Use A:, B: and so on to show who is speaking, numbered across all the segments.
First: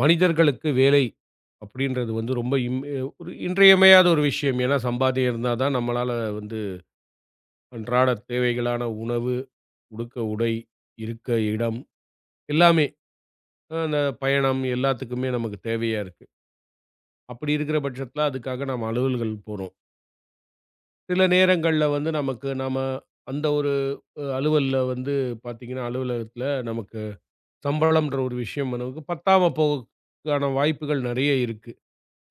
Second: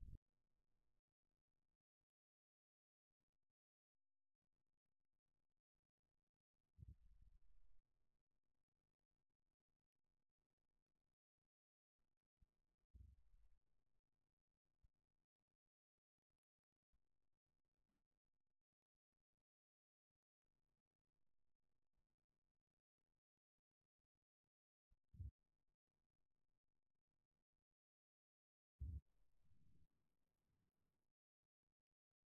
A: மனிதர்களுக்கு வேலை அப்படின்றது வந்து ரொம்ப ஒரு இன்றியமையாத ஒரு விஷயம். ஏன்னா, சம்பாத்தியம் இருந்தா தான் நம்மளால வந்து அன்றாட தேவைகளான உணவு, உடுக்க உடை, இருக்க இடம் எல்லாமே அந்த பயணம் எல்லாத்துக்குமே நமக்கு தேவையா இருக்கு. அப்படி இருக்கிற பட்சத்தில அதுக்காக நம்ம அலுவல்கள் போறோம். சில நேரங்கள்ல வந்து நமக்கு நம்ம அந்த ஒரு அலுவல்ல வந்து பார்த்தீங்கன்னா, அலுவலகத்தில நமக்கு சம்பளம்ன்ற ஒரு விஷயம் நமக்கு பத்தாம போகக்கான வாய்ப்புகள் நெறைய இருக்கு.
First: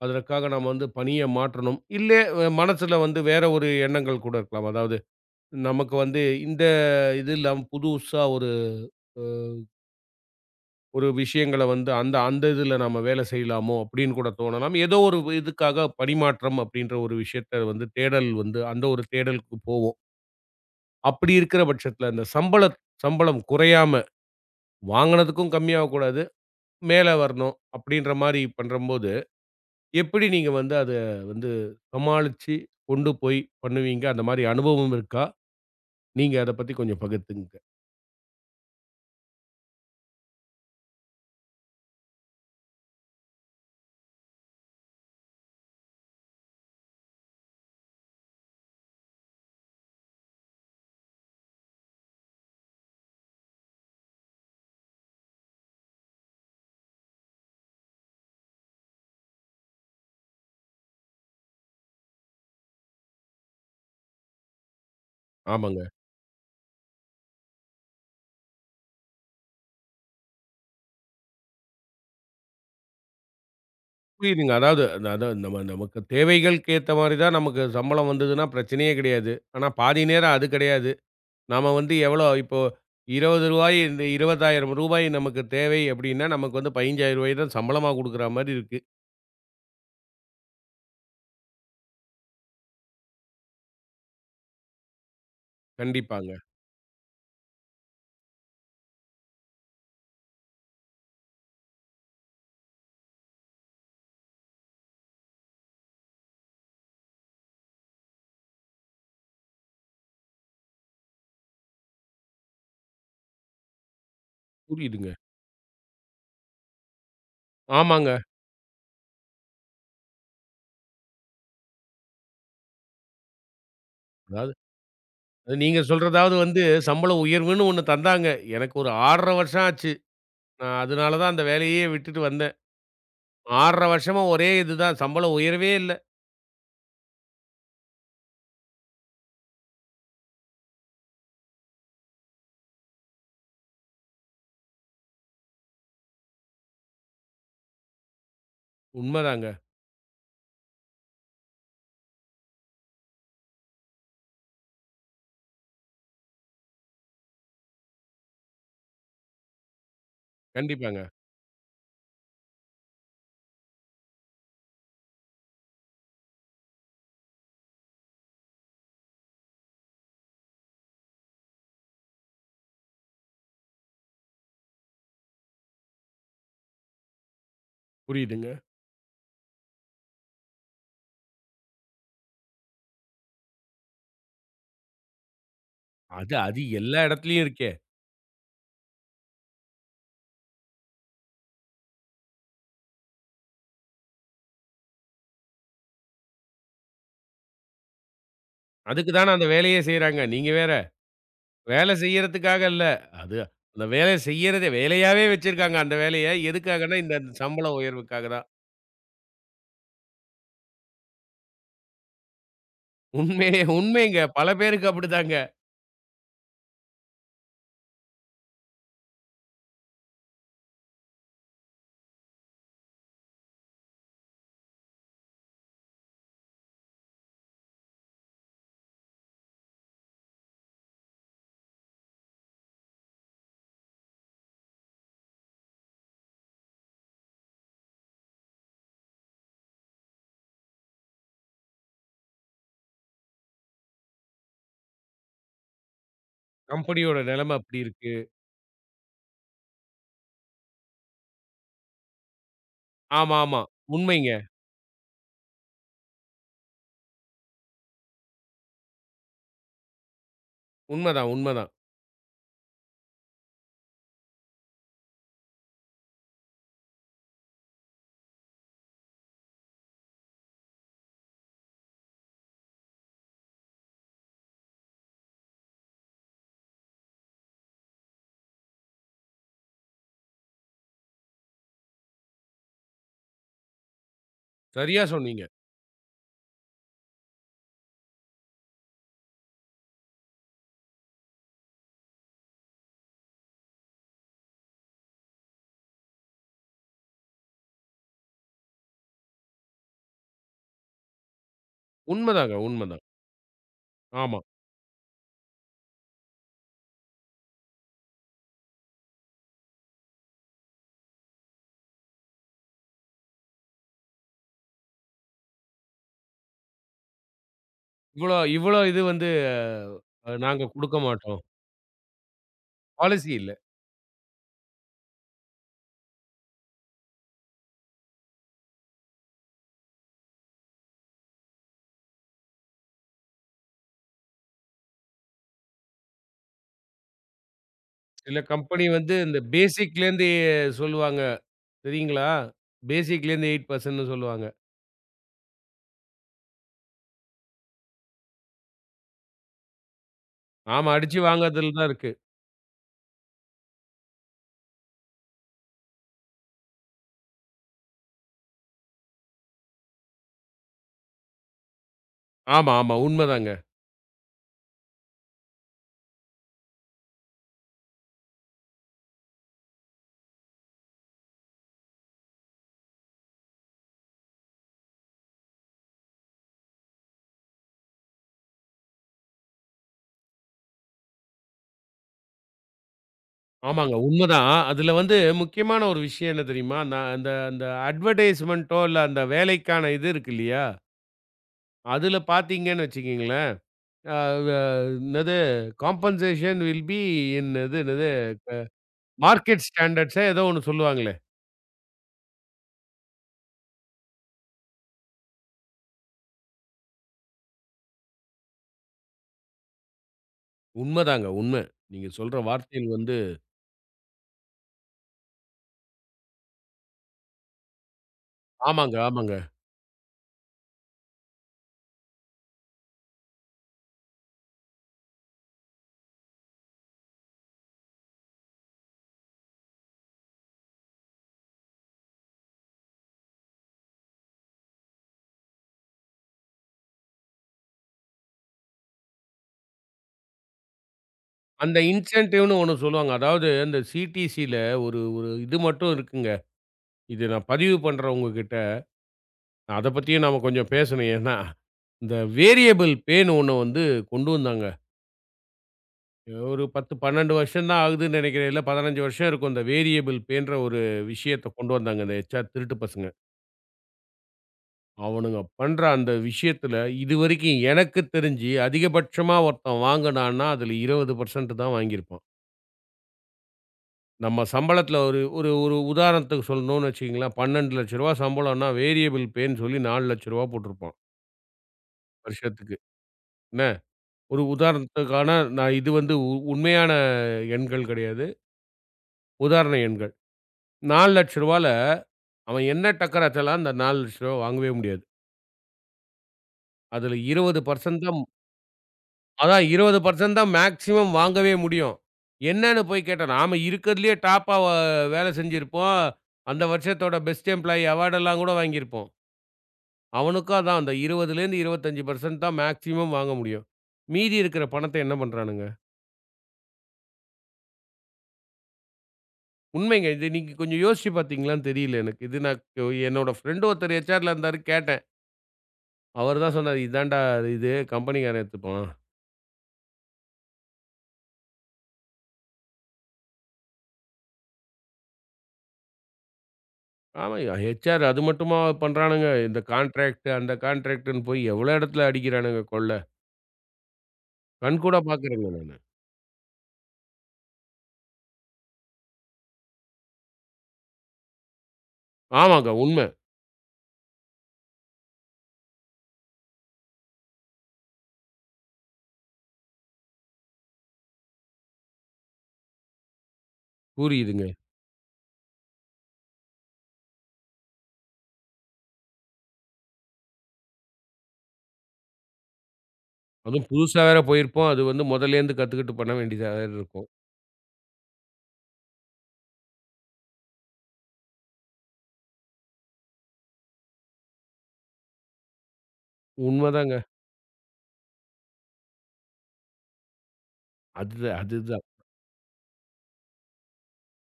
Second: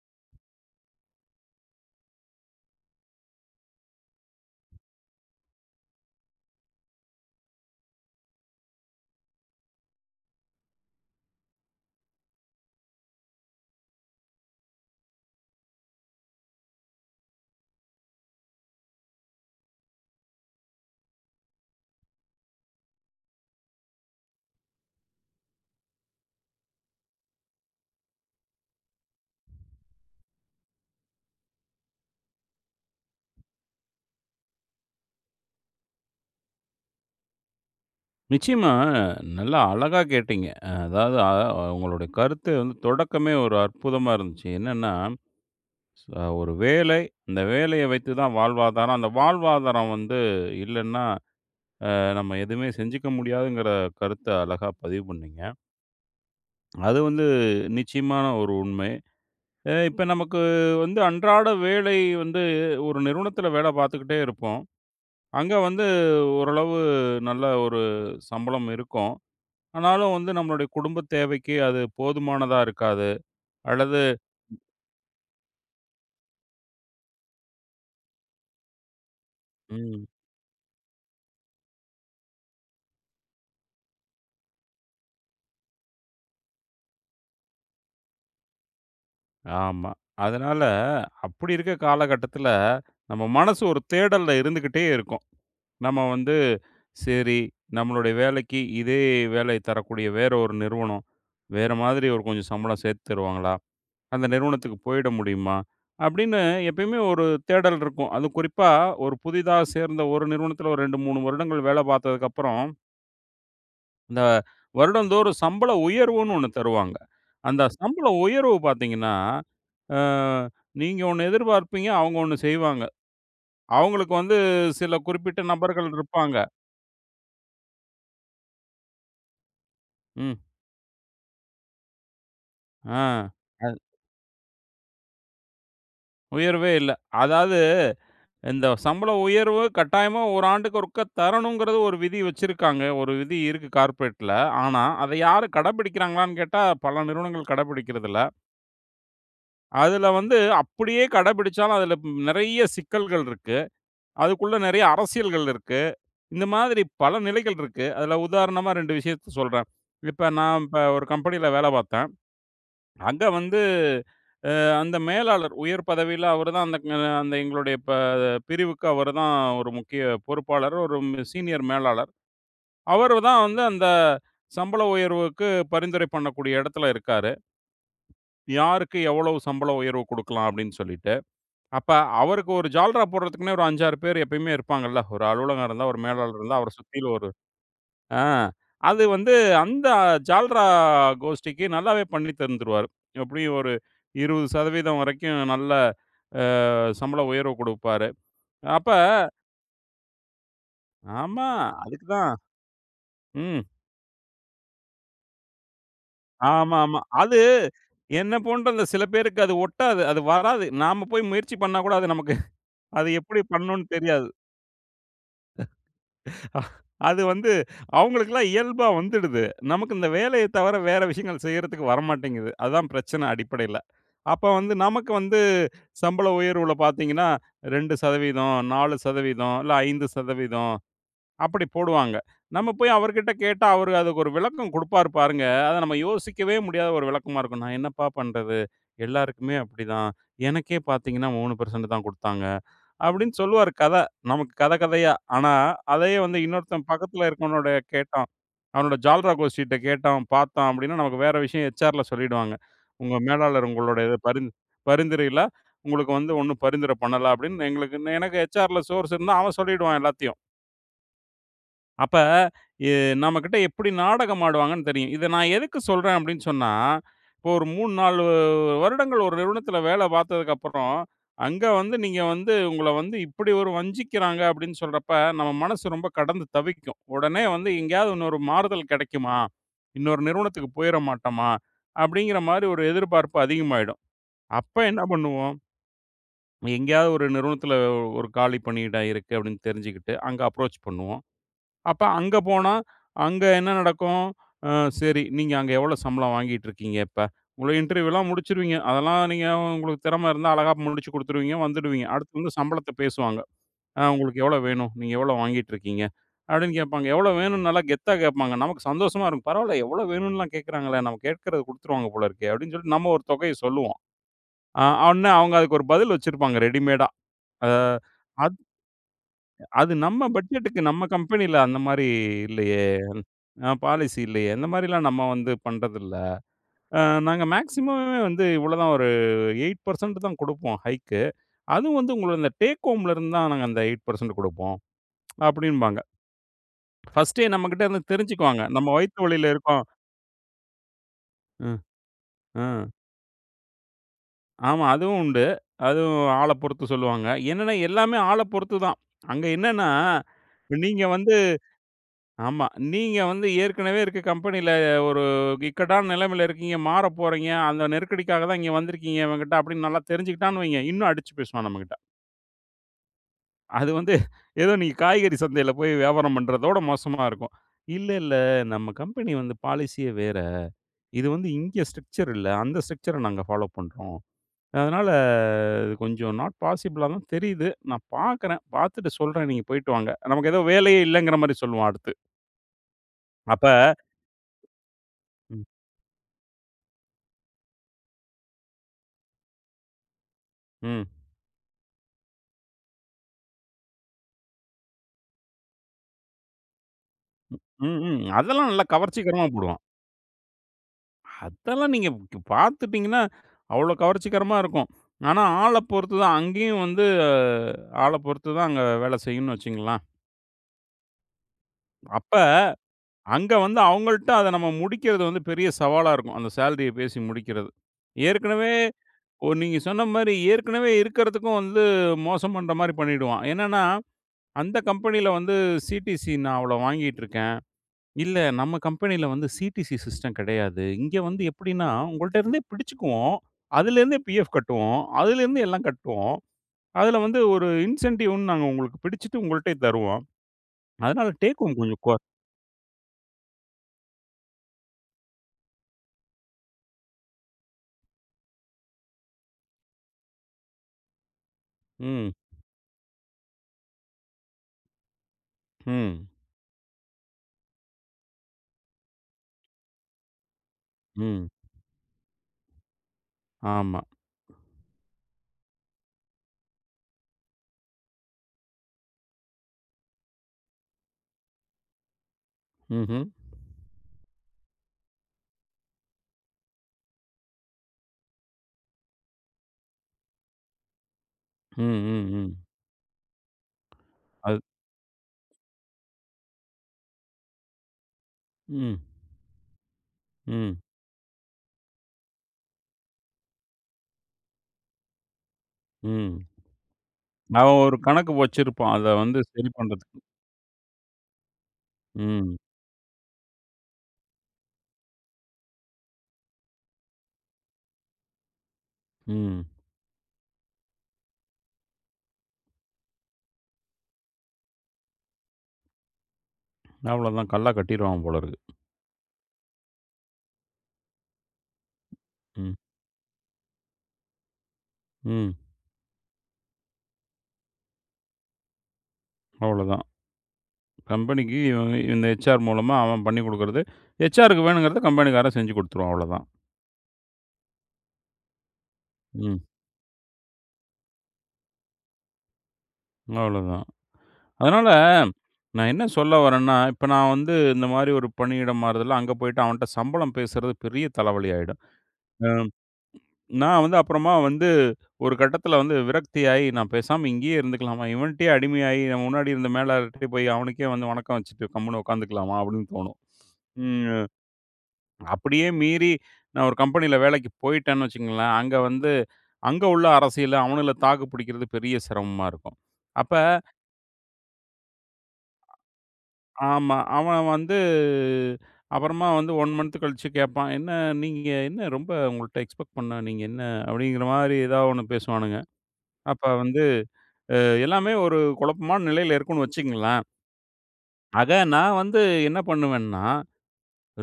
A: அதற்காக நம்ம வந்து பணிய மாற்றணும். இல்லே மனசுல வந்து வேற ஒரு எண்ணங்கள் கூட இருக்கலாம். அதாவது நமக்கு வந்து இந்த இது இல்லாம புதுசா அ ஒரு விஷயங்கள வந்து அந்த அந்த இதுல நம்ம வேலை செய்யலாமோ அப்படின்னு கூட தோணலாம். ஏதோ ஒரு இதுக்காக பணிமாற்றம் அப்படின்ற ஒரு விஷயத்த வந்து தேடல் வந்து அந்த ஒரு தேடலுக்கு போவோம். அப்படி இருக்கிற பட்சத்துல இந்த சம்பளம் குறையாம வாங்குனதுக்கும் கம்மியாகக்கூடாது, மேல வரணும் அப்படின்ற மாரி பண்றம்போது எப்படி நீங்க வந்து அத வந்து சமாளிச்சு கொண்டு போய் பண்ணுவீங்க? அந்த மாரி அனுபவம் இருக்கா? நீங்க அத பத்தி கொஞ்சம் பகிர்ந்துக்குங்க.
B: நிச்சயமா நல்லா அழகா கேட்டீங்க. அதாவது உங்களுடைய கருத்து வந்து தொடக்கமே ஒரு அற்புதமா இருந்துச்சு. என்னன்னா, ஸ் அ ஒரு வேலை, அந்த வேலைய வைத்து தான் வாழ்வாதாரம். அந்த வாழ்வாதாரம் வந்து இல்லன்னா, நம்ம எதுவுமே செஞ்சுக்க முடியாதுங்கிற கருத்த அழகா பதிவு பண்ணீங்க. அது வந்து நிச்சயமான ஒரு உண்மை. இப்ப நமக்கு வந்து அன்றாட வேலை வந்து ஒரு நிறுவனத்தில வேலை பார்த்துக்கிட்டே இருப்போம். அங்க
A: ஆமாங்க.
B: வந்து ஓரளவு நல்ல ஒரு சம்பளம் இருக்கும். ஆனாலும் வந்து நம்மளுடைய குடும்ப தேவைக்கு அது போதுமானதா இருக்காது. அல்லது
A: புரியுதுங்க. அதாவது அதான் நம்ம நமக்கு தேவைகளுக்கு ஏத்த மாரி தான் நமக்கு சம்பளம் வந்ததுன்னா பிரச்சனையே கிடையாது. ஆனா பாதி
B: ம்.
A: நேரம் அது கிடையாது. நாம வந்து எவ்வளோ இப்போ ரூ. 20 இந்த ரூ. 20,000 நமக்கு தேவை அப்படின்னா, நமக்கு வந்து ரூ. 15,000 தான் சம்பளமா குடுக்குற மாரி இருக்கு.
B: ஆமா. அதனால அப்படி இருக்க காலகட்டத்தில நம்ம மனசு ஒரு தேடல்ல இருந்துகிட்டே இருக்கும். நம்ம வந்து
A: கண்டிப்பாங்க.
B: சரி நம்மளுடைய வேலைக்கு இதே வேலைய தரக்கூடிய வேற ஒரு நிறுவனம், வேற மாதிரி ஒரு கொஞ்சம் சம்பளம் சேர்த்து தருவாங்களா? அந்த நிறுவனத்துக்கு போயிட முடியுமா? அப்படின்னு எப்பயுமே ஒரு தேடல் இருக்கும். அதுவும் குறிப்பா ஒரு புதிதா சேர்ந்த ஒரு நிறுவனத்தில ஒரு 2, 3 வருடங்கள் வேலை பார்த்ததுக்கப்புறம் இந்த
A: புரியுதுங்க.
B: வருடந்தோறும் சம்பள உயர்வுன்னு ஒண்ணு தருவாங்க. அந்த சம்பள
A: ஆமாங்க.
B: உயர்வு பார்த்தீங்கன்னா, அ நீங்க ஒண்ணு எதிர்பார்ப்பீங்க, அவங்க ஒண்ணு செய்வாங்க. அவங்களுக்கு வந்து
A: அதாவது
B: சில குறிப்பிட்ட
A: நீங்க
B: நபர்கள்
A: சொல்றதாவது
B: இருப்பாங்க.
A: வந்து சம்பள உயர்வுன்னு ஒண்ணு தந்தாங்க. எனக்கு ஒரு 1/2 வருஷம் ஆச்சு.
B: ம்.
A: நான் அதனால தான் அந்த வேலையே விட்டுட்டு வந்தேன்.
B: ஆ.
A: 6
B: அது
A: 1/2 வருஷமா ஒரே இதுதான். சம்பளம் உயரவே இல்ல.
B: உயர்வே இல்ல. அதாவது இந்த சம்பள உயர்வு கட்டாயமா ஒரு ஆண்டுக்கு ஒருக்கா தரணுங்கிறது ஒரு விதி வச்சிருக்காங்க. ஒரு விதி இருக்கு கார்ப்பரேட்ல. ஆனா, அத யாரு கடைபிடிக்கிறாங்களான்னு கேட்டா, பல நிறுவனங்கள் கடைபிடிக்கிறதில்ல.
A: உண்மதாங்க.
B: அதுல வந்து அப்படியே கடைபிடிச்சாலும், அதுல நெறைய சிக்கல்கள் இருக்கு. அதுக்குள்ள நெறைய அரசியல்கள் இருக்கு. இந்த மாதிரி பல நிலைகள் இருக்கு. அதுல உதாரணமா 2 விஷயத்த சொல்றேன். இப்ப நான்
A: கண்டிப்பாங்க.
B: ஒரு கம்பெனியில வேலை பார்த்தேன். அங்க வந்து அந்த மேலாளர் உயர் பதவியில அவரு தான் அந்த அந்த எங்களுடைய பிரிவுக்கு அவரு தான் ஒரு முக்கிய பொறுப்பாளர், ஒரு சீனியர் மேலாளர். அவரு தான் வந்து அந்த சம்பள உயர்வுக்கு பரிந்துரை பண்ணக்கூடிய இடத்துல இருக்காரு.
A: புரியுதுங்க.
B: யாருக்கு எவ்வளவு சம்பள உயர்வு குடுக்கலாம் அப்படின்னு சொல்லிட்டு. அப்ப அவருக்கு ஒரு ஜால்ரா போடுறதுக்குன்னே ஒரு 5, 6 பேர் எப்பயுமே இருப்பாங்கல்ல. ஒரு அலுவலகம் இருந்தா, ஒரு
A: அது
B: மேலாளர் இருந்தா,
A: அது
B: அவர
A: எல்லா
B: சுத்தியில ஒரு
A: இடத்துலயும் இருக்கே.
B: ஆ. அது வந்து அந்த ஜால்ரா கோஷ்டிக்கு நல்லாவே பண்ணி தந்துருவாரு. எப்படியும் ஒரு 20% வரைக்கும் நல்ல சம்பள உயர்வு குடுப்பாரு. அப்ப
A: அதுக்கு தான அந்த வேலையே செய்றாங்க. நீங்க வேற,
B: ஆமா.
A: வேலை
B: அதுக்கு தான்.
A: செய்யறதுக்காக இல்ல. அது
B: ம்.
A: அந்த வேலை செய்யறதே வேலையாவே வச்சிருக்காங்க அந்த வேலைய. எதுக்காகன்னா,
B: ஆமாமா.
A: இந்த
B: அது
A: சம்பள உயர்வுக்காக
B: என்ன
A: தான்.
B: போன்ற அந்த சில பேருக்கு அது ஒட்டாது. அது வராது. நாம போய் முயற்சி பண்ணா கூட அது நமக்கு அது எப்படி
A: உண்மையே
B: பண்ணணும்னு
A: உண்மைங்க.
B: தெரியாது.
A: பல பேருக்கு அப்படிதாங்க.
B: அ- அது வந்து அவங்களுக்கெல்லாம் இயல்பா வந்துடுது. நமக்கு இந்த வேலைய தவிர வேற விஷயங்கள் செய்யறதுக்கு வரமாட்டேங்குது. அதுதான் பிரச்சனை அடிப்படையில. அப்ப வந்து நமக்கு வந்து சம்பள உயர்வுல பார்த்தீங்கன்னா, 2% 4% இல்ல 5% அப்படி போடுவாங்க. நம்ம போய் அவர்கிட்ட கேட்டா, அவரு அதுக்கு ஒரு விளக்கம் குடுப்பாரு பாருங்க. அத நம்ம யோசிக்கவே முடியாத ஒரு விளக்கமா இருக்கும். நான் என்னப்பா பண்றது? எல்லாருக்குமே அப்படிதான். எனக்கே பார்த்தீங்கன்னா 3% தான் குடுத்தாங்க. அப்படின்னு சொல்லுவாரு கத. நமக்கு கத கதையா. ஆனா, அதையே வந்து இன்னொருத்தன்
A: கம்பெனியோட
B: பக்கத்துல
A: நிலைமை
B: இருக்கவனோட
A: அப்படி இருக்கு.
B: கேட்டான். அவனோட ஜால்ரா கோஷ்டிட்ட கேட்டான், பார்த்தான் அப்படின்னா, நமக்கு வேற விஷயம் ஹெச்ஆர்ல சொல்லிடுவாங்க. உங்க
A: ஆமாமா.
B: மேலாளர் உங்களோட இத
A: உண்மைங்க.
B: பரிந்துரையில உங்களுக்கு வந்து ஒண்ணும் பரிந்துரை பண்ணல அப்படின்னு எங்களுக்கு எனக்கு ஹெச்ஆர்ல சோர்ஸ் இருந்தா அவன் சொல்லிடுவான் எல்லாத்தையும்.
A: உண்மதான், உண்மதான்.
B: அப்ப எ நம்மகிட்ட எப்படி நாடகம் ஆடுவாங்கன்னு தெரியும். இத நான் எதுக்கு சொல்றேன் அப்படின்னு சொன்னா, இப்போ ஒரு 3, 4 வருடங்கள் ஒரு நிறுவனத்தில வேலை பார்த்ததுக்கப்புறம், அங்க வந்து நீங்க வந்து உங்கள வந்து இப்படி ஒரு வஞ்சிக்கிறாங்க அப்படின்னு சொல்றப்ப, நம்ம மனசு ரொம்ப கடந்து தவிக்கும். உடனே வந்து எங்கேயாவது இன்னொரு மாறுதல் கிடைக்குமா? இன்னொரு நிறுவனத்துக்கு போயிற மாட்டோமா? அப்படிங்கிற மாரி ஒரு எதிர்பார்ப்பு அதிகமாயிடும். அப்ப என்ன
A: சரியா சொன்னீங்க.
B: பண்ணுவோம், எங்கேயாவது ஒரு நிறுவனத்தில ஒரு காலி பணியிடம் இருக்கு அப்படின்னு தெரிஞ்சுக்கிட்டு, அங்க அப்ரோச் பண்ணுவோம். அப்ப அங்க போனா, அங்க என்ன நடக்கும்? அ சரி, நீங்க அங்க எவ்வளோ சம்பளம் வாங்கிட்டு இருக்கீங்க இப்ப? உங்களோட இன்டர்வியூலாம் முடிச்சுருவீங்க. அதெல்லாம் நீங்க உங்களுக்கு திறமை இருந்தா அழகா முடிச்சு குடுத்துருவீங்க, வந்துடுவீங்க. அடுத்து வந்து
A: உண்மதாங்க,
B: சம்பளத்த
A: உண்மதான்.
B: பேசுவாங்க.
A: ஆமா.
B: உங்களுக்கு எவ்வளோ வேணும்? நீங்க எவ்வளோ வாங்கிட்டு இருக்கீங்க?" அப்படின்னு கேட்பாங்க. எவ்வளோ வேணும்னு நல்லா கெத்தா கேட்பாங்க. நமக்கு சந்தோஷமா இருக்கும். "பரவால்ல, எவ்வளோ வேணும்னுலாம் கேட்கறாங்களே, நம்ம கேட்கறத குடுத்துருவாங்க போல இருக்கே!" அப்படின்னு சொல்லிட்டு நம்ம ஒரு தொகைய சொல்லுவோம். அ உடனே அவங்க அதுக்கு ஒரு பதில் வச்சிருப்பாங்க ரெடிமேடா. அ
A: இவ்வளோ
B: அது
A: இவ்வளோ இது வந்து
B: அது நம்ம
A: நாங்க
B: பட்ஜெட்டுக்கு
A: குடுக்க
B: நம்ம
A: மாட்டோம்.
B: கம்பெனில அந்த மாரி இல்லையே!
A: பாலிசி இல்ல.
B: ஆ பாலிசி இல்லையே. இந்த மாரிலாம் நம்ம வந்து பண்றதில்ல. அ நாங்க மேக்ஸிமமே வந்து இவ்வளோதான் ஒரு 8% தான் குடுப்போம் ஹைக்கு. அதுவும் வந்து உங்களோட இந்த டேக் ஹோம்ல இருந்து தான் நாங்க அந்த 8% குடுப்போம் அப்டிம்பாங்க. ஃபர்ஸ்ட்டே நம்மகிட்ட இருந்து
A: சில
B: தெரிஞ்சுக்குவாங்க.
A: கம்பெனி
B: நம்ம
A: வந்து
B: வயித்து
A: இந்த
B: வலியில இருக்கோம்.
A: பேசிக்லேருந்து சொல்லுவாங்க.
B: ம்,
A: சரிங்களா?
B: ம்.
A: பேசிக்லேருந்து 8% சொல்லுவாங்க.
B: ஆமா அதுவும் உண்டு. அதுவும் ஆள பொறுத்து சொல்லுவாங்க. என்னன்னா எல்லாமே ஆள பொறுத்து தான். அங்க என்னன்னா,
A: ஆமா,
B: நீங்க
A: அடிச்சு
B: வந்து
A: வாங்குறதுல தான் இருக்கு.
B: ஆமா. நீங்க வந்து ஏற்கனவே இருக்க கம்பெனில ஒரு இக்கட்டான நிலைமையில இருக்கீங்க. மாறப் போறீங்க. அந்த நெருக்கடிக்காக தான் இங்க வந்திருக்கீங்க இவன்கிட்ட அப்படின்னு நல்லா தெரிஞ்சுக்கிட்டான்னு வைங்க, இன்னும் அடிச்சு பேசுவான் நம்மகிட்ட.
A: ஆமா, ஆமா. உண்மதாங்க.
B: அது வந்து ஏதோ நீங்க காய்கறி சந்தையில போய் வியாபாரம் பண்றதோட மோசமா இருக்கும். இல்ல, இல்ல, நம்ம கம்பெனி வந்து பாலிசியே வேற. இது வந்து இங்க ஸ்ட்ரக்சர் இல்ல. அந்த ஸ்ட்ரக்சர நாங்க ஃபாலோ பண்றோம். அதனால இது கொஞ்சம் நாட் பாசிபிளா தான் தெரியுது. நான் பார்க்குறேன். பார்த்துட்டு சொல்றேன். நீங்க போயிட்டு வாங்க. நமக்கு ஏதோ வேலையே இல்லங்கிற மாரி சொல்லுவான் அடுத்து. அப்ப
A: ஆமாங்க. உண்மதான். அதுல வந்து
B: ம்.
A: முக்கியமான ஒரு விஷயம் என்ன தெரியுமா? நான் அந்த அந்த அட்வர்டைஸ்மென்ட்டோ இல்ல அந்த வேலைக்கான இது இருக்கு இல்லையா?
B: ம்.
A: அதுல பார்த்தீங்கன்னு வச்சுக்கங்களேன், அ வ என்னது காம்பன்சேஷன் வில் பி இன் இது
B: ம்,
A: என்னது
B: ம். அதெல்லாம் நல்லா கவர்ச்சிகரமா
A: மார்க்கெட்
B: போடுவான்.
A: ஸ்டாண்டர்ட்ஸா ஏதோ ஒண்ணு சொல்லுவாங்களே!
B: அதெல்லாம் நீங்க பார்த்துட்டீங்கன்னா, அவ்ளோ கவர்ச்சிகரமா இருக்கும். ஆனா, ஆள பொறுத்து தான். அங்கேயும் வந்து ஆள பொறுத்து தான் அங்க வேல செய்யும்னு வச்சுக்கங்களேன்.
A: உண்மதாங்க, உண்ம. நீங்க சொல்ற
B: அப்ப
A: வார்த்தைகள் வந்து
B: அங்க வந்து அவங்கள்ட்ட அத நம்ம முடிக்கிறது வந்து பெரிய சவாலா இருக்கும். அந்த சேலரிய பேசி முடிக்கிறது. ஏற்கனவே
A: ஆமாங்க, ஆமாங்க.
B: நீங்க சொன்ன மாரி ஏற்கனவே இருக்கிறதுக்கும் வந்து மோசம் பண்ற மாரி பண்ணிடுவான். என்னன்னா, அந்த கம்பெனியில வந்து சிடிசி நான் அவ்ளோ வாங்கிட்டுருக்கேன். இல்ல. நம்ம கம்பெனில வந்து சிடிசி சிஸ்டம் கிடையாது. இங்க வந்து எப்படின்னா, உங்கள்ட்ட இருந்தே பிடிச்சுக்குவோம். அதுலேருந்தே பிஎஃப் கட்டுவோம். அதுலேருந்து எல்லாம் கட்டுவோம். அதுல வந்து ஒரு இன்சென்டிவ்ன்னு நாங்க உங்களுக்கு பிடிச்சுட்டு உங்கள்ட்டயே தருவோம். அதனால டேக்
A: அந்த
B: ஹோம் கொஞ்சம்
A: இன்சென்டிவ்னு ஒண்ணு சொல்லுவாங்க. அதாவது அந்த சிடிசில ஒரு ஒரு இது மட்டும் இருக்குங்க. இது நான் பதிவு பண்றேன் உங்ககிட்ட. அத பத்தியும் நாம கொஞ்சம் பேசணும். ஏன்னா, இந்த
B: ம்,
A: வேரியபிள் பேன்னு ஒண்ணு வந்து கொண்டு வந்தாங்க.
B: ம்,
A: ஒரு 10, 12 வருஷம் தான் ஆகுதுன்னு நெனைக்கிறேன். இல்ல 15 வருஷம் இருக்கும். இந்த வேரியபிள் பேன்ற ஒரு
B: ம்.
A: விஷயத்த கொண்டு வந்தாங்க இந்த எச்ஆர் திருட்டு பசங்க.
B: ஆமா.
A: அவனுங்க பண்ற அந்த விஷயத்துல இதுவரைக்கும் எனக்கு தெரிஞ்சு அதிகபட்சமா ஒருத்தன் வாங்குனான்னா, அதுல 20% தான் வாங்கியிருப்பான்.
B: ம்ஹ்ம்.
A: நம்ம சம்பளத்துல ஒரு ஒரு ஒரு உதாரணத்துக்கு சொல்லணும்னு வச்சுக்கங்களேன், ரூ. 12,00,000 சம்பளம்னா, வேரியபிள் பேன்னு சொல்லி ரூ. 4,00,000 போட்டிருப்பான்,
B: ம், ம், ம்.
A: வருஷத்துக்கு. என்ன? ஒரு
B: அது
A: உதாரணத்துக்கான நான் இது வந்து உண்மையான எண்கள் கிடையாது.
B: ம்,
A: உதாரண எண்கள். ரூ.
B: ம்,
A: 4,00,000ல அவன் என்ன டக்கர் ஆச்சாலும் அந்த ரூ. 4,00,000 வாங்கவே முடியாது.
B: ம்.
A: அதுல
B: அவன் ஒரு
A: 20% தான்
B: கணக்கு வச்சிருப்பான். அத வந்து
A: அதான்
B: சரி பண்றதுக்கு.
A: 20% தான் மேக்ஸிமம் வாங்கவே முடியும்.
B: ம்,
A: என்னன்னு போய் கேட்டா, நாம இருக்கிறதுலயே டாப்பா வேலை செஞ்சிருப்போம். அந்த வருஷத்தோட பெஸ்ட் எம்ப்ளாயி அவார்டெல்லாம் கூட வாங்கியிருப்போம்.
B: ம்.
A: அவனுக்கும் அதான் அந்த 20லேருந்து 25% தான் மேக்ஸிமம் வாங்க முடியும். மீதி இருக்கிற பணத்த என்ன பண்றானுங்க?
B: அவ்வளோதான். கல்லா கட்டிருவான் போல இருக்கு.
A: உண்மைங்க. இது நீங்க கொஞ்சம் யோசிச்சு பார்த்தீங்களான்னு தெரியல எனக்கு. இது நான்
B: ம்,
A: என்னோட ஃப்ரெண்ட் ஒருத்தர் ஹெச்ஆர்ல இருந்தாரு கேட்டேன்.
B: ம்.
A: அவரு தான் சொன்னாரு, "இதான்டா இது கம்பெனிக்காரன் எடுத்துப்பான்."
B: அவ்வளோதான். கம்பெனிக்கு இவன் இந்த ஹெச்ஆர் மூலமா அவன் பண்ணி குடுக்குறது. ஹெச்ஆர்‌க்கு வேணுங்கிறத கம்பெனிக்காரன் செஞ்சு குடுத்துருவான் அவ்வளதான்.
A: ஆமாய்யா, ஹெச்ஆர் அது மட்டுமா பண்றானுங்க?
B: ம்.
A: இந்த கான்ட்ராக்ட், அந்த கான்ட்ராக்ட்ன்னு போய் எவ்வளோ இடத்துல அடிக்கிறானுங்க கொள்ள.
B: அவ்வளதான். அதனால
A: கண்கூடா பார்க்குறேங்க நானு.
B: நான் என்ன சொல்ல வரேன்னா, இப்ப நான் வந்து இந்த மாரி ஒரு பணியிடம் மாறுதல்ல அங்க போயிட்டு அவன்ட்ட சம்பளம் பேசுறது பெரிய தலைவலி ஆயிடும். ம்.
A: ஆமாங்க உண்ம.
B: நான் வந்து அப்புறமா வந்து ஒரு கட்டத்தில வந்து விரக்தியாயி நான் பேசாம இங்கேயே இருந்துக்கலாமா? இவன்ட்டயே அடிமையாயி, நான் முன்னாடி இருந்த மேலாளர்ட்டயே போய் அவனுக்கே வந்து வணக்கம் வச்சுட்டு கம்முனு உட்காந்துக்கலாமா? அப்படின்னு தோணும். ம்.
A: புரியுதுங்க.
B: அப்படியே மீறி நான் ஒரு கம்பெனியில வேலைக்கு போயிட்டேன்னு வச்சுக்கங்களேன், அங்க வந்து அங்க உள்ள அரசியல அவனுங்கள தாக்கு பிடிக்கிறது பெரிய சிரமமா இருக்கும். அப்ப
A: அதுவும் புதுசா வேற போயிருப்போம். அது வந்து மொதல்லேருந்து கத்துக்கிட்டு பண்ண வேண்டியதா வேற
B: ஆமா.
A: இருக்கும்.
B: அவன் வந்து அப்புறமா வந்து 1 மந்த் கழிச்சு கேட்பான். "என்ன நீங்க என்ன ரொம்ப உங்கள்ட்ட எக்ஸ்பெக்ட் பண்ணேன். நீங்க என்ன?" அப்படிங்கிற மாரி ஏதாவது ஒண்ணு பேசுவானுங்க. அப்ப வந்து
A: உண்மதாங்க.
B: எல்லாமே ஒரு குழப்பமான நிலையில இருக்குன்னு வச்சுக்கங்களேன்.
A: அது
B: ஆக
A: அதுதான்.
B: நான் வந்து என்ன பண்ணுவேன்னா,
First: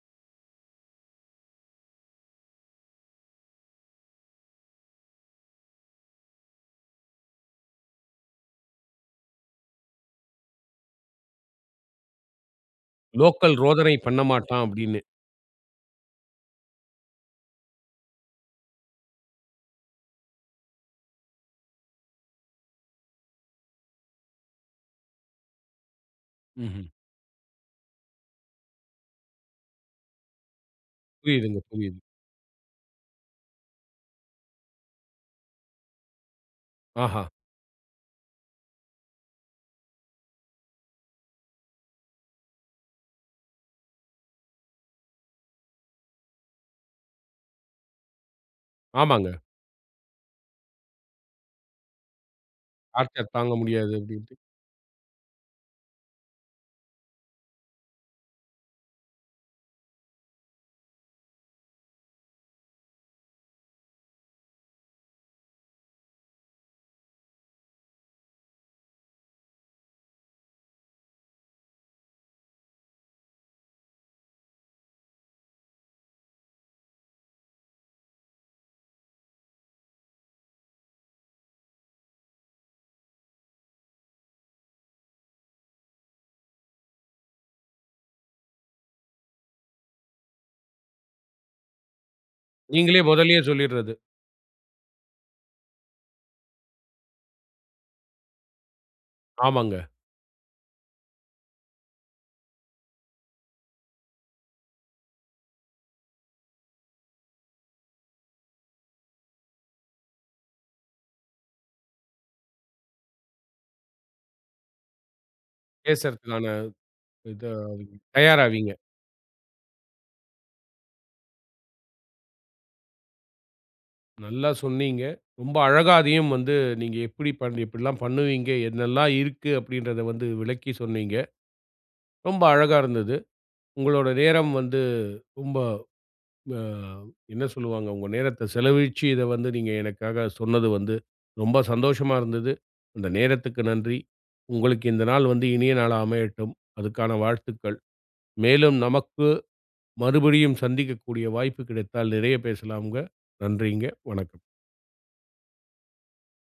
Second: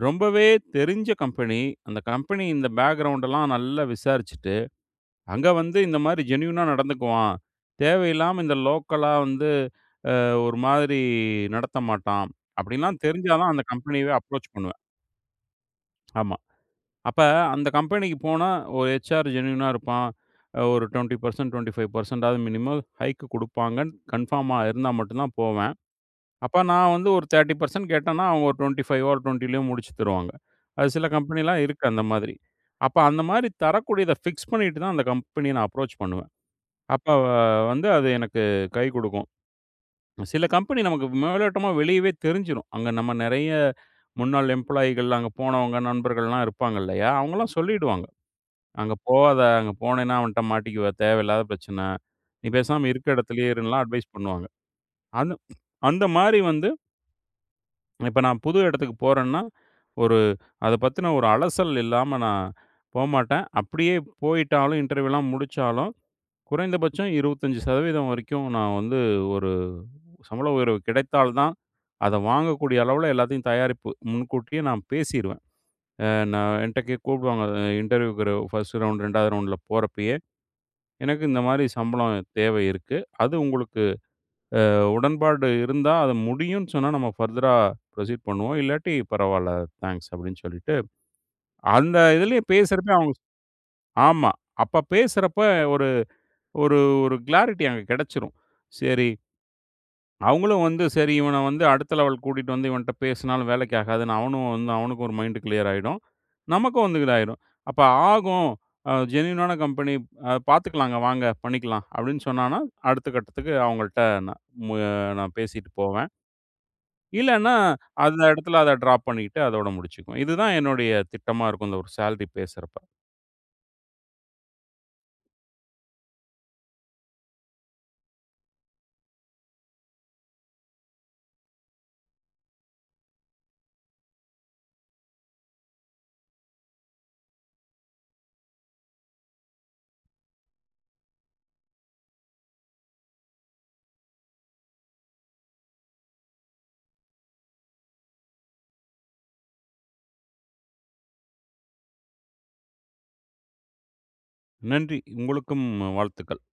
B: ரொம்பவே தெரிஞ்ச கம்பெனி. அந்த கம்பெனி இந்த பேக்கிரவுண்ட் எல்லாம் நல்லா விசாரிச்சுட்டு அங்க வந்து இந்த மாரி ஜென்யூனா நடந்துக்குவான். தேவையில்லாம இந்த லோக்கலா வந்து ஒரு மாதிரி நடத்த மாட்டான். அப்படின்லாம் தெரிஞ்சா தான்
A: லோக்கல்
B: அந்த
A: ரோதனை
B: கம்பெனியவே
A: பண்ண
B: அப்ரோச்
A: மாட்டான்
B: பண்ணுவேன்.
A: அப்படின்னு.
B: ஆமா. அப்ப அந்த கம்பெனிக்கு போனா ஒரு ஹெச்ஆர் ஜென்யூனா இருப்பான். ஒரு 20% 25% ஆவது மினிமம் ஹைக் குடுப்பாங்கன்னு கன்ஃபார்மா இருந்தா மட்டும் தான் போவேன். அப்ப
A: ம்ஹ்ம்.
B: நான் வந்து ஒரு 30% கேட்டேன்னா, அவங்க ஒரு 25 ஆர் 20லயோ முடிச்சு தருவாங்க. அது சில
A: புரியுதுங்க,
B: கம்பெனிலாம் இருக்கு
A: புரியுது.
B: அந்த மாதிரி. அப்ப அந்த மாரி தரக்கூடியத ஃபிக்ஸ் பண்ணிட்டு தான் அந்த கம்பெனிய நான் அப்ரோச் பண்ணுவேன். அப்ப
A: ஆஹா!
B: வந்து அது எனக்கு கை குடுக்கும். சில கம்பெனி நமக்கு மேலோட்டமா வெளியவே தெரிஞ்சிரும். அங்க நம்ம நெறைய முன்னாள் எம்ப்ளாயிகள் அங்க போனவங்க, நண்பர்கள்லாம் இருப்பாங்க இல்லையா? அவங்கலாம் சொல்லிடுவாங்க. "அங்க
A: ஆமாங்க.
B: போகாத. அங்க போனேன்னா அவன்ட்ட மாட்டிக்குவ. தேவையில்லாத பிரச்சனை. நீ பேசாம இருக்க
A: டார்ச்சர்
B: இடத்துலயே
A: தாங்க
B: இருன்லாம்"
A: முடியாது
B: அட்வைஸ்
A: அப்படின்ட்டு.
B: பண்ணுவாங்க. அந்த அந்த மாரி வந்து இப்ப நான் புது இடத்துக்கு போறேன்னா, ஒரு அத பத்தின ஒரு அலசல் இல்லாம நான் போமாட்டேன். அப்படியே போயிட்டாலும் இன்டர்வியூலாம் முடிச்சாலும் குறைந்தபட்சம் 25% வரைக்கும் நான் வந்து ஒரு சம்பள உயர்வு கிடைத்தால் தான், அத வாங்கக்கூடிய அளவுல எல்லாத்தையும் தயாரிப்பு முன்கூட்டியே நான் பேசிருவேன். அ நான் என்ட்ட கூப்பிடுவாங்க இன்டர்வியூக்கு ஃபர்ஸ்ட் ரவுண்ட், 2வது ரவுண்ட்ல போறப்பயே, எனக்கு இந்த மாரி சம்பளம் தேவை இருக்கு. அது உங்களுக்கு உடன்பாடு இருந்தா, அது முடியும்ன்னு சொன்னா நம்ம ஃபர்தரா ப்ரொசீட் பண்ணுவோம். இல்லாட்டி பரவால்ல தேங்க்ஸ் அப்படின்னு சொல்லிட்டு, அந்த இதுலயே பேசுறப்ப
A: நீங்களே
B: அவங்க
A: முதல்லயே சொல்லிடுறது.
B: ஆமா. அப்ப பேசுறப்ப ஒரு ஒரு ஒரு கிளாரிட்டி அங்க கிடைச்சிரும். சரி
A: ஆமாங்க.
B: அவங்களும் வந்து சரி இவன வந்து அடுத்த லெவல் கூட்டிட்டு வந்து இவன்ட்ட பேசினாலும் வேலைக்கு ஆகாதுன்னு அவனும் வந்து அவனுக்கும் ஒரு மைண்ட் கிளியர் ஆயிடும். நமக்கும் வந்து இதாயிடும். அப்ப ஆகும். ஜென்யூனான கம்பெனி பார்த்துக்கலாங்க வாங்க பண்ணிக்கலாம் அப்படின்னு சொன்னான்னா, அடுத்த கட்டத்துக்கு அவங்கள்ட்ட நான் மு நான் பேசிட்டு போவேன்.
A: பேசுறதுக்கான இது
B: இல்லன்னா அந்த இடத்துல
A: தயாராவீங்க.
B: அத ட்ராப் பண்ணிக்கிட்டு அதோட முடிச்சுக்குவேன். இதுதான் என்னுடைய திட்டமா இருக்கும். இந்த ஒரு சேலரி பேசுறப்ப.
A: நல்லா சொன்னீங்க. ரொம்ப அழகா அதையும் வந்து நீங்க எப்படி எப்படிலாம் பண்ணுவீங்க, என்னெல்லாம் இருக்கு அப்படின்றத வந்து விளக்கி சொன்னீங்க. ரொம்ப அழகா இருந்தது. உங்களோட நேரம் வந்து ரொம்ப அ என்ன சொல்லுவாங்க, உங்க நேரத்த செலவழிச்சு இத வந்து நீங்க எனக்காக சொன்னது வந்து ரொம்ப சந்தோஷமா இருந்தது. அந்த நேரத்துக்கு நன்றி. உங்களுக்கு இந்த நாள் வந்து இனிய நாளா அமையட்டும். அதுக்கான வாழ்த்துக்கள். மேலும் நமக்கு மறுபடியும் சந்திக்கக்கூடிய வாய்ப்பு கிடைத்தால் நிறைய பேசலாம்ங்க. நன்றிங்க. வணக்கம்.
B: நன்றி. உங்களுக்கும் வாழ்த்துக்கள்.